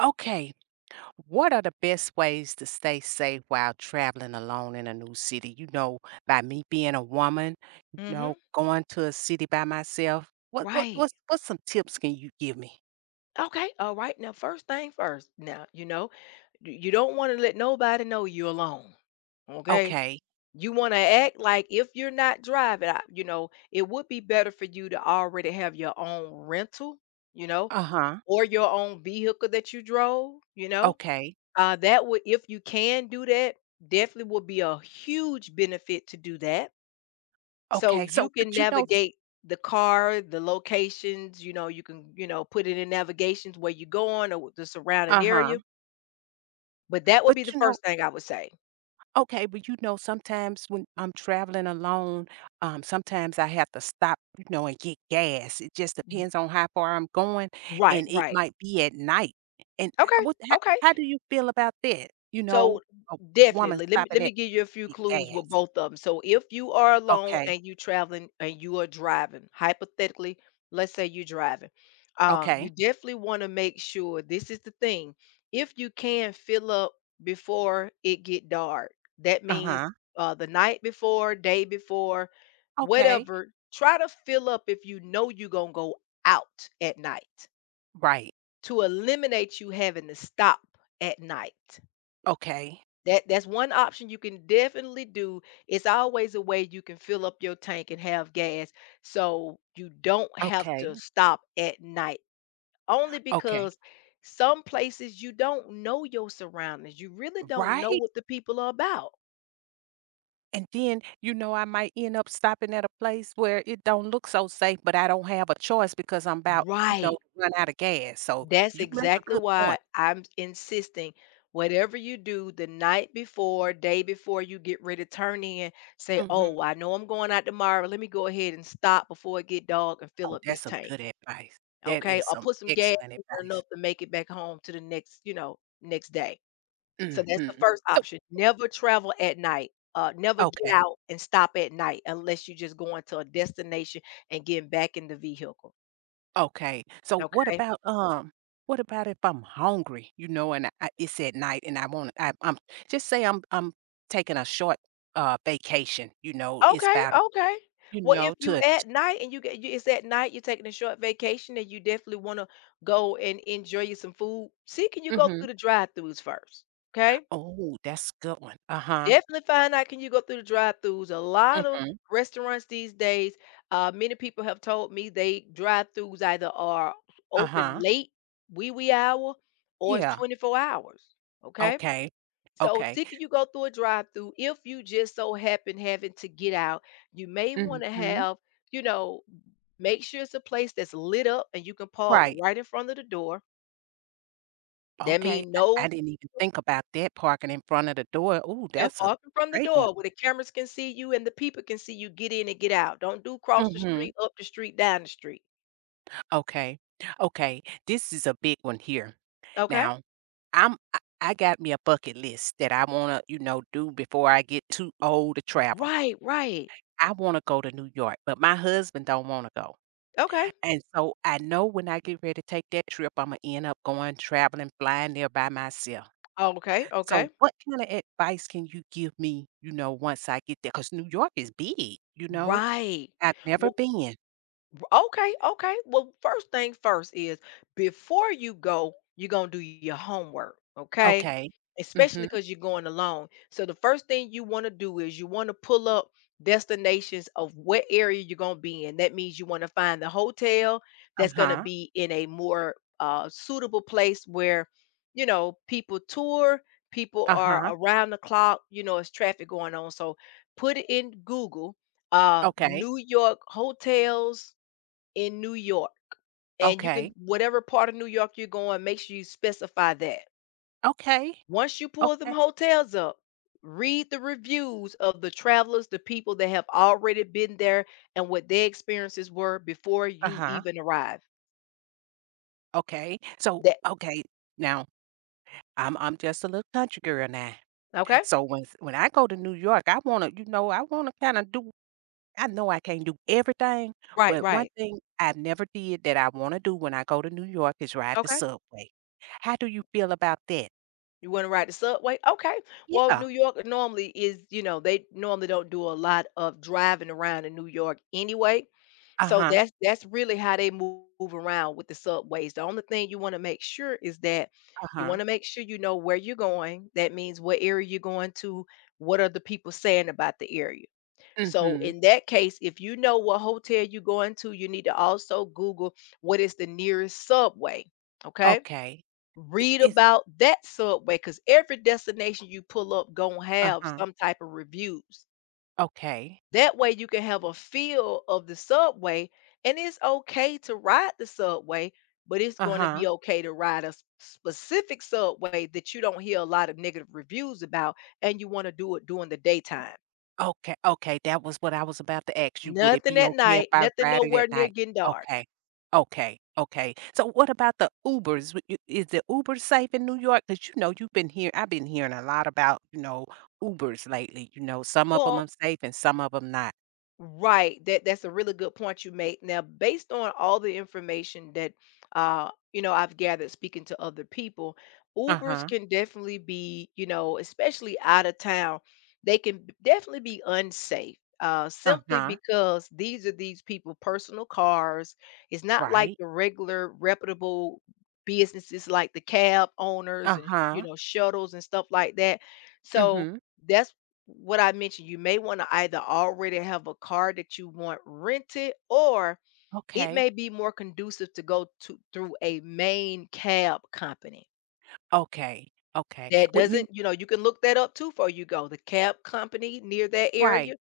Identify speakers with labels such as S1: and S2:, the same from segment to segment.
S1: Okay, what are the best ways to stay safe while traveling alone in a new city? By me being a woman,
S2: Hmm.
S1: going to a city by myself. What what
S2: Right.
S1: what's what some tips can you give me?
S2: Okay. All right. Now, first thing first. Now, you know, you don't want to let nobody know you're alone. Okay.
S1: Okay.
S2: You want to act like if you're not driving, you know, it would be better for you to already have your own rental, you know,
S1: Uh-huh.
S2: or your own vehicle that you drove, you know.
S1: Okay.
S2: That would, if you can do that, definitely would be a huge benefit to do that. So
S1: Okay. So.
S2: you can
S1: But you know, s-
S2: navigate the car, the locations, you know, you can, you know, put it in navigations where you're going or the surrounding
S1: Uh-huh.
S2: area. But that would be
S1: But
S2: the
S1: you know,
S2: first thing I would say.
S1: Okay, sometimes when I'm traveling alone, sometimes I have to stop, and get gas. It just depends on how far I'm going,
S2: Right,
S1: and it
S2: right.
S1: might be at night. And
S2: Okay, okay.
S1: how do you feel about that?
S2: So,
S1: A woman
S2: definitely, let me
S1: stopping
S2: let
S1: at
S2: me give you a few
S1: to get
S2: clues with
S1: gas.
S2: both of them. So, if you are alone
S1: Okay,
S2: and you traveling and you are driving, hypothetically, let's say you're driving, you
S1: okay,
S2: definitely want to make sure this is the thing. If you can fill up before it get dark, that
S1: uh
S2: means
S1: huh,
S2: the night before, day before,
S1: okay,
S2: whatever. Try to fill up if you know you're gonna go out at night
S1: right,
S2: to eliminate you having to stop at night.
S1: okay,
S2: That's one option you can definitely do. It's always a way you can fill up your tank and have gas so you don't have
S1: okay,
S2: to stop at night. Only
S1: okay,
S2: because some places you don't know your surroundings. You really don't know
S1: right.
S2: what the people are about.
S1: And then, I might end up stopping at a place where it don't look so safe, but I don't have a choice because I'm about, to
S2: Right.
S1: run out of gas. So
S2: That's
S1: you make a
S2: exactly
S1: good point.
S2: why I'm insisting whatever you do the night before, day before you get ready to turn in, say,
S1: Hmm.
S2: "Oh, I know I'm going out tomorrow. Let me go ahead and stop before it get dark and fill
S1: Oh,
S2: up
S1: that's
S2: this
S1: some
S2: tank."
S1: good advice. That
S2: Okay,
S1: is
S2: or
S1: some
S2: put some gas
S1: excellent
S2: in it
S1: advice.
S2: enough to make it back home to the next, you know, next day. So that's the
S1: Hmm.
S2: first
S1: So,
S2: option. Never travel at night. Never get
S1: okay,
S2: out and stop at night unless you're just going to a destination and getting back in the vehicle.
S1: okay. So
S2: Okay.
S1: what about if I'm hungry, and it's at night and I'm just say I'm taking a short vacation, it's
S2: Okay.
S1: about
S2: Okay. Well, if you
S1: to.
S2: at night and you get you, it's at night, you're taking a short vacation and you definitely want to go and enjoy you some food. See, can you go
S1: Mm-hmm.
S2: through the drive-throughs first? Okay.
S1: Oh, that's a good one. Uh-huh.
S2: Definitely find out can you go through the drive-throughs. A lot of
S1: Mhm.
S2: restaurants these days, many people have told me they drive-throughs either are open
S1: Uh-huh.
S2: late, wee wee hour, or it's
S1: Yeah.
S2: 24 hours. Okay.
S1: Okay.
S2: So
S1: Okay.
S2: see can you go through a drive-through. If you just so happen having to get out, you may want to
S1: Mhm.
S2: have, you know, make sure it's a place that's lit up and you can park
S1: Right.
S2: right in front of the door. That
S1: Okay.
S2: means
S1: I
S2: no.
S1: I didn't even think about that parking in front of the door. Oh,
S2: Yep,
S1: that's a
S2: parking from the
S1: great one.
S2: door where the cameras can see you and the people can see you get in and get out. Don't do cross the
S1: Mhm.
S2: street, up the street, down the street.
S1: Okay. Okay. This is a big one here.
S2: Okay?
S1: Now, I got me a bucket list that I wanna, do before I get too old to travel.
S2: Right, right.
S1: I wanna go to New York, but my husband don't wanna go.
S2: Okay.
S1: And so I know when I get ready to take that trip, Imma end up going traveling, flying there by myself.
S2: Oh, okay,
S1: So
S2: okay.
S1: what kinda advice can you give me, once I get there, because New York is big, you know?
S2: Right.
S1: I've never been.
S2: Okay, okay. Well, first thing first is before you go, you're gonna do your homework, okay?
S1: Okay.
S2: Especially
S1: Mhm.
S2: because you're going alone. So the first thing you want to do is you want to pull up destinations of what area you're gonna be in. That means you want to find the hotel that's gonna
S1: Uh-huh.
S2: be in a more suitable place where you know people tour, people are
S1: Uh-huh.
S2: around the clock. You know, it's traffic going on. So put it in Google.
S1: Okay.
S2: New York hotels in New York. And you
S1: Okay.
S2: can whatever part of New York you're going, make sure you specify that.
S1: Okay.
S2: Once you pull them
S1: Okay.
S2: hotels up, read the reviews of the travelers, the people that have already been there and what their experiences were before you
S1: Uh-huh.
S2: even arrive.
S1: Okay. So,
S2: That
S1: okay, now I'm just a little country girl now.
S2: okay?
S1: So when I go to New York, I wanna, I wanna kinda do. I know I can't do everything,
S2: Right,
S1: but one
S2: right.
S1: thing I never did that I wanna do when I go to New York is ride the
S2: Okay.
S1: subway. How do you feel about that?
S2: You want to ride the subway? Okay. Well,
S1: Yeah.
S2: New York normally is, you know, they normally don't do a lot of driving around in New York anyway. So
S1: Uh-huh,
S2: that's really how they move around with the subways. The only thing you want to make sure is that you
S1: uh-huh.
S2: want to make sure you know where you're going. That means what area you're going to, what are the people saying about the area. So
S1: Mhm.
S2: in that case, if you know what hotel you're going to, you need to also Google what is the nearest subway. Okay.
S1: Okay. I
S2: Read
S1: is
S2: about that subway, cause every destination you pull up gonna have
S1: uh-huh.
S2: some type of reviews.
S1: Okay.
S2: That way you can have a feel of the subway, and it's okay to ride the subway, but it's gonna
S1: Uh-huh.
S2: be okay to ride a s specific subway that you don't hear a lot of negative reviews about, and you wanna do it during the daytime.
S1: Okay, okay, that was what I was about to ask you. Would it
S2: Nothing
S1: be
S2: at
S1: okay if
S2: night,
S1: I
S2: nothing
S1: ride it at
S2: nowhere near
S1: night?
S2: getting dark.
S1: Okay, okay, okay. So what about the Ubers? Is the Uber safe in New York? Because you know you've been here. I've been hearing a lot about Ubers lately. Some of them
S2: Well.
S1: are safe and some of them not.
S2: Right. That's a really good point you made. Now, based on all the information that you know, I've gathered speaking to other people,
S1: Uh
S2: Ubers
S1: huh.
S2: can definitely be, you know, especially out of town, they can definitely be unsafe.
S1: Uh
S2: Simply
S1: huh.
S2: because these are these people personal cars. It's not like
S1: Right.
S2: the regular reputable businesses like the cab owners
S1: Uh
S2: and you
S1: huh.
S2: know shuttles and stuff like that. So
S1: Mm-hmm.
S2: that's what I mentioned, you may want to either already have a car that you want rented, or it
S1: Okay.
S2: may be more conducive to go to through a main cab company.
S1: Okay. Okay.
S2: That
S1: With me.
S2: doesn't, you know, you can look that up too before you go. The cab company near that
S1: Right.
S2: area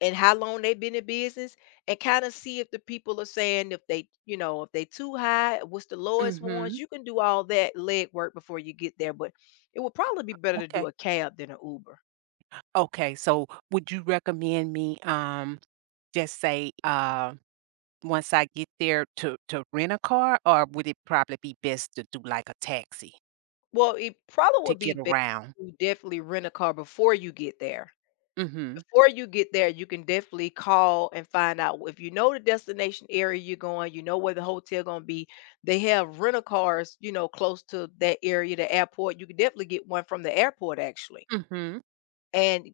S2: and how long they've been in business and kind of see if the people are saying if they, you know, if they too high, what's the lowest
S1: Mm-hmm.
S2: ones. You can do all that leg work before you get there, but it would probably be better to
S1: Okay.
S2: do a cab than an Uber.
S1: Okay. So would you recommend me just say once I get there to rent a car, or would it probably be best to do like a taxi
S2: Well, it probably
S1: to
S2: would be
S1: get
S2: better
S1: around?
S2: to definitely rent a car before you get there.
S1: Mhm,
S2: Before you get there, you can definitely call and find out if you know the destination area you're going, you know where the hotel gonna be. They have rental cars, you know, close to that area, the airport. You can definitely get one from the airport actually.
S1: mhm,
S2: And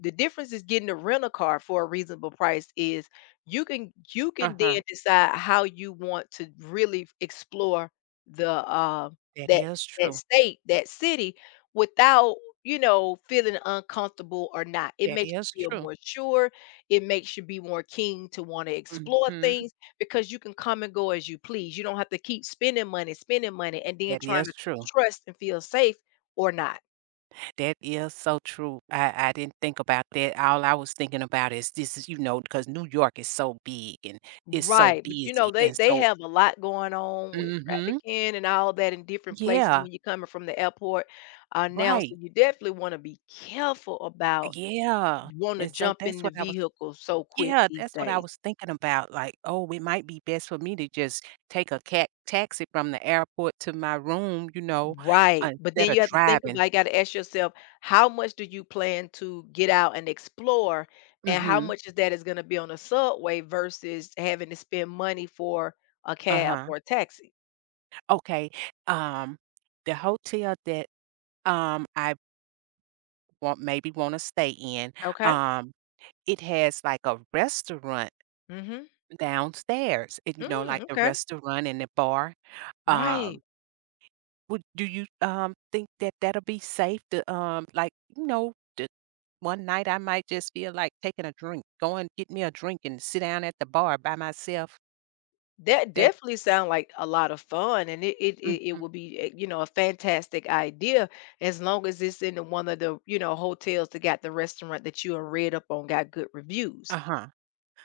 S2: the difference is getting a rental car for a reasonable price is you can
S1: uh-huh.
S2: then decide how you want to really explore the
S1: That
S2: that
S1: is
S2: that
S1: true.
S2: state, that city without, you know, feeling uncomfortable or not. It
S1: That
S2: makes you
S1: is
S2: feel
S1: true.
S2: more sure. It makes you be more keen to want to explore
S1: Mhm.
S2: things because you can come and go as you please. You don't have to keep spending money, and then
S1: That
S2: trying
S1: is
S2: to
S1: true.
S2: trust and feel safe or not.
S1: That is so true. I didn't think about that. All I was thinking about is this is, because New York is so big and it's so
S2: Right, but you
S1: busy
S2: know, they
S1: and
S2: they
S1: so.
S2: have a lot going on with
S1: Mhm.
S2: trafficking and all that in different places
S1: Yeah,
S2: when you're coming from the airport, now, so
S1: right.
S2: you definitely wanna be careful about
S1: Yeah,
S2: wanna
S1: and so
S2: jump
S1: that's
S2: in the
S1: what I was.
S2: vehicle so quick
S1: Yeah,
S2: these
S1: that's what I
S2: days.
S1: was thinking about, like, "Oh, it might be best for me to just take a cat taxi from the airport to my room,"
S2: Right, but
S1: instead
S2: then
S1: of
S2: you have to think
S1: driving.
S2: about you gotta ask yourself, how much do you plan to get out and explore, and how
S1: Mhm.
S2: much of that is gonna be on a subway versus having to spend money for a cab
S1: Uh-huh.
S2: or a taxi?
S1: Okay, um, the hotel that, I want maybe wanna stay in,
S2: Okay.
S1: um, it has, like, a restaurant
S2: Mhm.
S1: downstairs, and,
S2: Mm,
S1: like, the
S2: okay.
S1: restaurant and the bar. Um,
S2: Right.
S1: would do you, think that that'll be safe to, like, you know, to one night, I might just feel like taking a drink, go and get me a drink and sit down at the bar by myself.
S2: That
S1: That.
S2: definitely sounds like a lot of fun, and it
S1: Mhm,
S2: would be, you know, a fantastic idea as long as it's in the one of the, you know, hotels that got the restaurant that you done read up on got good reviews.
S1: uh-huh,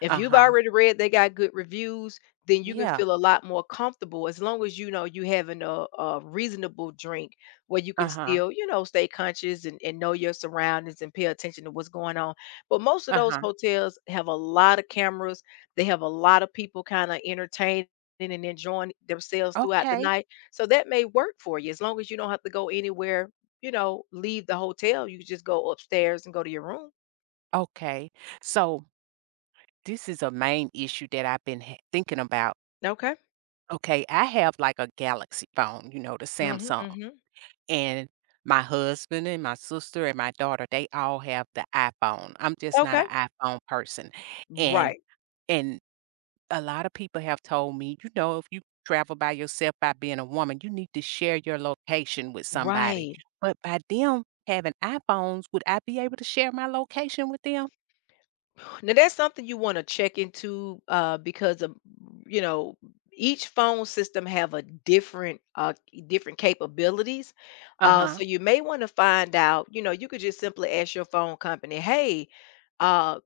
S2: If you've
S1: uh-huh.
S2: already read they got good reviews, then you can
S1: Yeah,
S2: feel a lot more comfortable as long as you know you having a reasonable drink where you can
S1: uh-huh,
S2: still, you know, stay conscious and, know your surroundings and pay attention to what's going on. But most of those
S1: uh-huh.
S2: hotels have a lot of cameras. They have a lot of people kind of entertaining and enjoying themselves throughout the
S1: Okay,
S2: night. So that may work for you as long as you don't have to go anywhere, you know, leave the hotel. You just go upstairs and go to your room.
S1: okay. So this is a main issue that I've been ha thinking about.
S2: Okay.
S1: Okay, I have like a Galaxy phone, the
S2: Hmm,
S1: Samsung,
S2: hmm.
S1: and my husband and my sister and my daughter, they all have the iPhone. I'm just not an
S2: Okay.
S1: iPhone person, and
S2: Right.
S1: and a lot of people have told me, if you travel by yourself by being a woman, you need to share your location with somebody.
S2: Right.
S1: But by them having iPhones, would I be able to share my location with them?
S2: Now that's something you want to check into because of, you know, each phone system have a different different capabilities.
S1: Uh-huh.
S2: So you may want to find out. You know, you could just simply ask your phone company, "Hey, uh,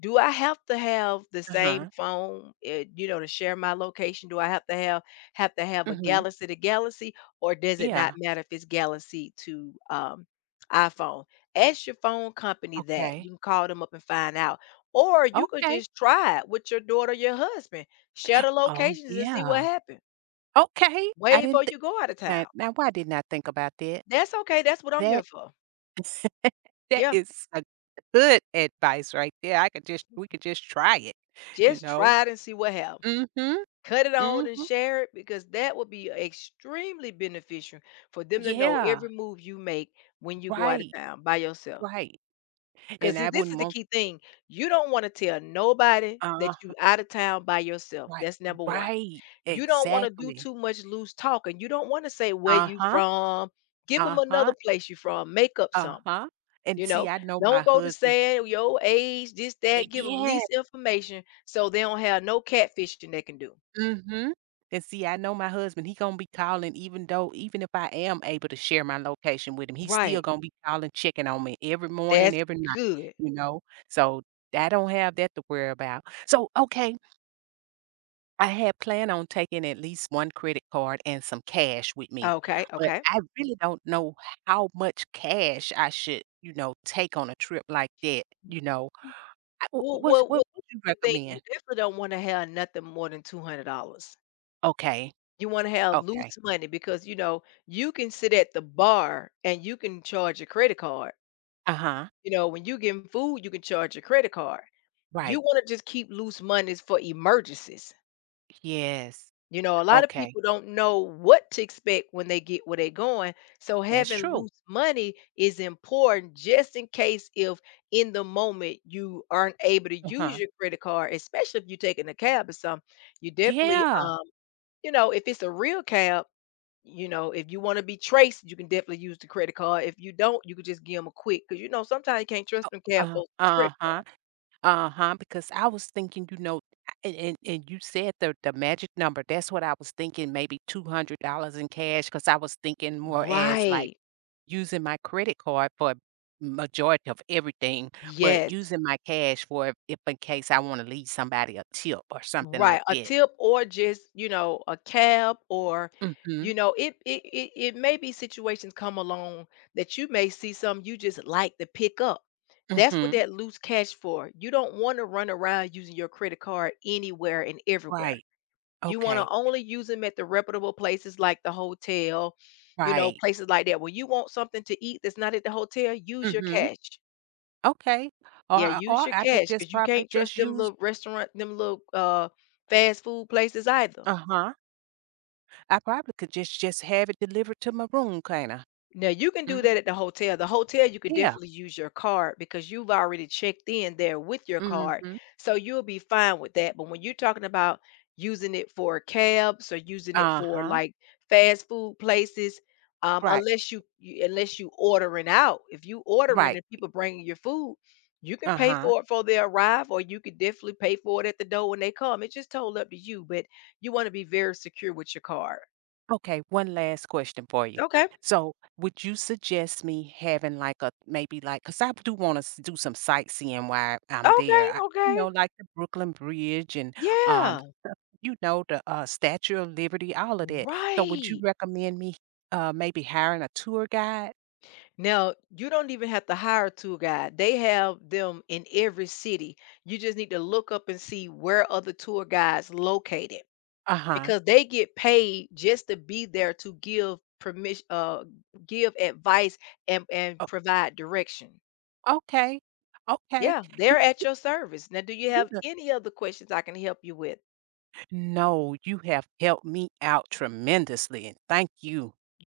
S2: do I have to have the same
S1: Uh-huh.
S2: phone, you know, to share my location? Do I have to have a
S1: Mhm.
S2: Galaxy to Galaxy, or does it not
S1: Yeah.
S2: matter if it's Galaxy to iPhone?" Ask your phone company that.
S1: Okay.
S2: You can call them up and find out, or you could
S1: Okay.
S2: just try it with your daughter, your husband. Share the
S1: Oh,
S2: locations and see what
S1: yeah.
S2: happens.
S1: Okay. I
S2: Way
S1: didn't
S2: before
S1: think.
S2: you go out of
S1: Now,
S2: town.
S1: why didn't I think about that?
S2: That's okay. That's what I'm
S1: That
S2: here for.
S1: that
S2: Yeah,
S1: is a good advice right there. I could just we could just try it, you
S2: just
S1: know?
S2: try it and see what happens.
S1: Mhm.
S2: Cut it on
S1: Mhm.
S2: and share it because that would be extremely beneficial for them to know every
S1: Yeah.
S2: move you make when you go out of
S1: Right,
S2: town by yourself.
S1: right, and
S2: Because see,
S1: I
S2: this
S1: wouldn't
S2: is the
S1: want,
S2: key thing. You don't want to tell nobody that
S1: uh,
S2: you out of town by yourself.
S1: right,
S2: That's number one.
S1: right,
S2: You don't want to do
S1: exactly.
S2: too much loose talking. You don't want to say where you
S1: Uh-huh,
S2: from. Give them another
S1: uh-huh,
S2: place you from. Make up some.
S1: uh-huh, and
S2: You
S1: see,
S2: know,
S1: I know my
S2: don't go to
S1: husband,
S2: saying your age, this, that. Give them
S1: yeah,
S2: least information so they don't have no catfishing they can do.
S1: mhm, and see, I know my husband, he gonna be calling even if I am able to share my location with him, he's still
S2: Right.
S1: gonna be calling, checking on me every morning,
S2: That's
S1: every night,
S2: good.
S1: you know, so I don't have that to worry about. So, okay, I had planned on taking at least one credit card and some cash with me,
S2: Okay,
S1: but
S2: okay.
S1: I really don't know how much cash I should, take on a trip like that, you know? I w
S2: Well,
S1: what's
S2: well, well
S1: what would you
S2: this is the thing, you
S1: recommend?
S2: definitely don't wanna have nothing more than $200.
S1: Okay,
S2: You wanna have
S1: okay.
S2: loose money because, you know, you can sit at the bar and you can charge your credit card.
S1: Uh-huh,
S2: You know, when you getting food, you can charge your credit card.
S1: right.
S2: You wanna just keep loose monies for emergencies.
S1: Yes.
S2: You know, a lot of
S1: Okay,
S2: people don't know what to expect when they get where they're going. So
S1: that's
S2: having
S1: true.
S2: loose money is important just in case if in the moment you aren't able to use
S1: Uh-huh.
S2: your credit card, especially if you're taking a cab or something. You definitely
S1: Yeah.
S2: you know, if it's a real cab, you know, if you want to be traced, you can definitely use the credit card. If you don't, you could just give them a quick because you know sometimes you can't trust them cab folks with your credit.
S1: Uh-huh. Uh-huh, because I was thinking, I and you said the magic number, that's what I was thinking, maybe $200 in cash. Because I was thinking more as, like,
S2: Right.
S1: using my credit card for majority of everything, but
S2: Yes.
S1: using my cash for if in case I wanna leave somebody a tip or something like
S2: Right, a
S1: that.
S2: tip or just, you know, a cab or
S1: Mhm,
S2: you know, it, it may be situations come along that you may see some you just like to pick up. That's what
S1: mhm,
S2: that loose cash for. You don't want to run around using your credit card anywhere and everywhere.
S1: right,
S2: You want to
S1: okay,
S2: only use them at the reputable places like the hotel, you know,
S1: right,
S2: places like that. When you want something to eat that's not at the hotel, use your
S1: mhm,
S2: cash.
S1: okay,
S2: Yeah, use
S1: or
S2: your
S1: I could
S2: cash
S1: just
S2: because you
S1: probably
S2: can't trust
S1: just
S2: them
S1: use.
S2: little restaurant them little, fast food places either.
S1: Uh-huh, I probably could just have it delivered to my room, kinda.
S2: Now you can do
S1: Mm,
S2: that at the hotel. The hotel, you can
S1: yeah,
S2: definitely use your card because you've already checked in there with your card.
S1: mhm,
S2: So you'll be fine with that. But when you're talking about using it for cabs or using it for
S1: uh-huh,
S2: like fast food places,
S1: right,
S2: unless you unless you ordering out, if you ordering
S1: right,
S2: and people bringing your food, you can pay
S1: uh-huh.
S2: for it before they arrive, or you could definitely pay for it at the door when they come. It's just told up to you, but you want to be very secure with your card.
S1: Okay, one last question for you.
S2: Okay.
S1: So, would you suggest me having, like, a maybe, like, cause I do wanna do some sightseeing while I'm
S2: Okay.
S1: there,
S2: Okay.
S1: like the Brooklyn Bridge and, um,
S2: Yeah.
S1: the, Statue of Liberty, all of that. So, would you
S2: Right.
S1: recommend me, maybe hiring a tour guide?
S2: Now, you don't even have to hire a tour guide. They have them in every city. You just need to look up and see where other tour guides located
S1: Uh-huh.
S2: because they get paid just to be there to give permission give advice and
S1: O
S2: provide direction.
S1: Okay, okay.
S2: Yeah,
S1: You
S2: they're at your service. Now, do you
S1: you
S2: have any other questions I can help you with?
S1: No, you have helped me out tremendously, and thank you.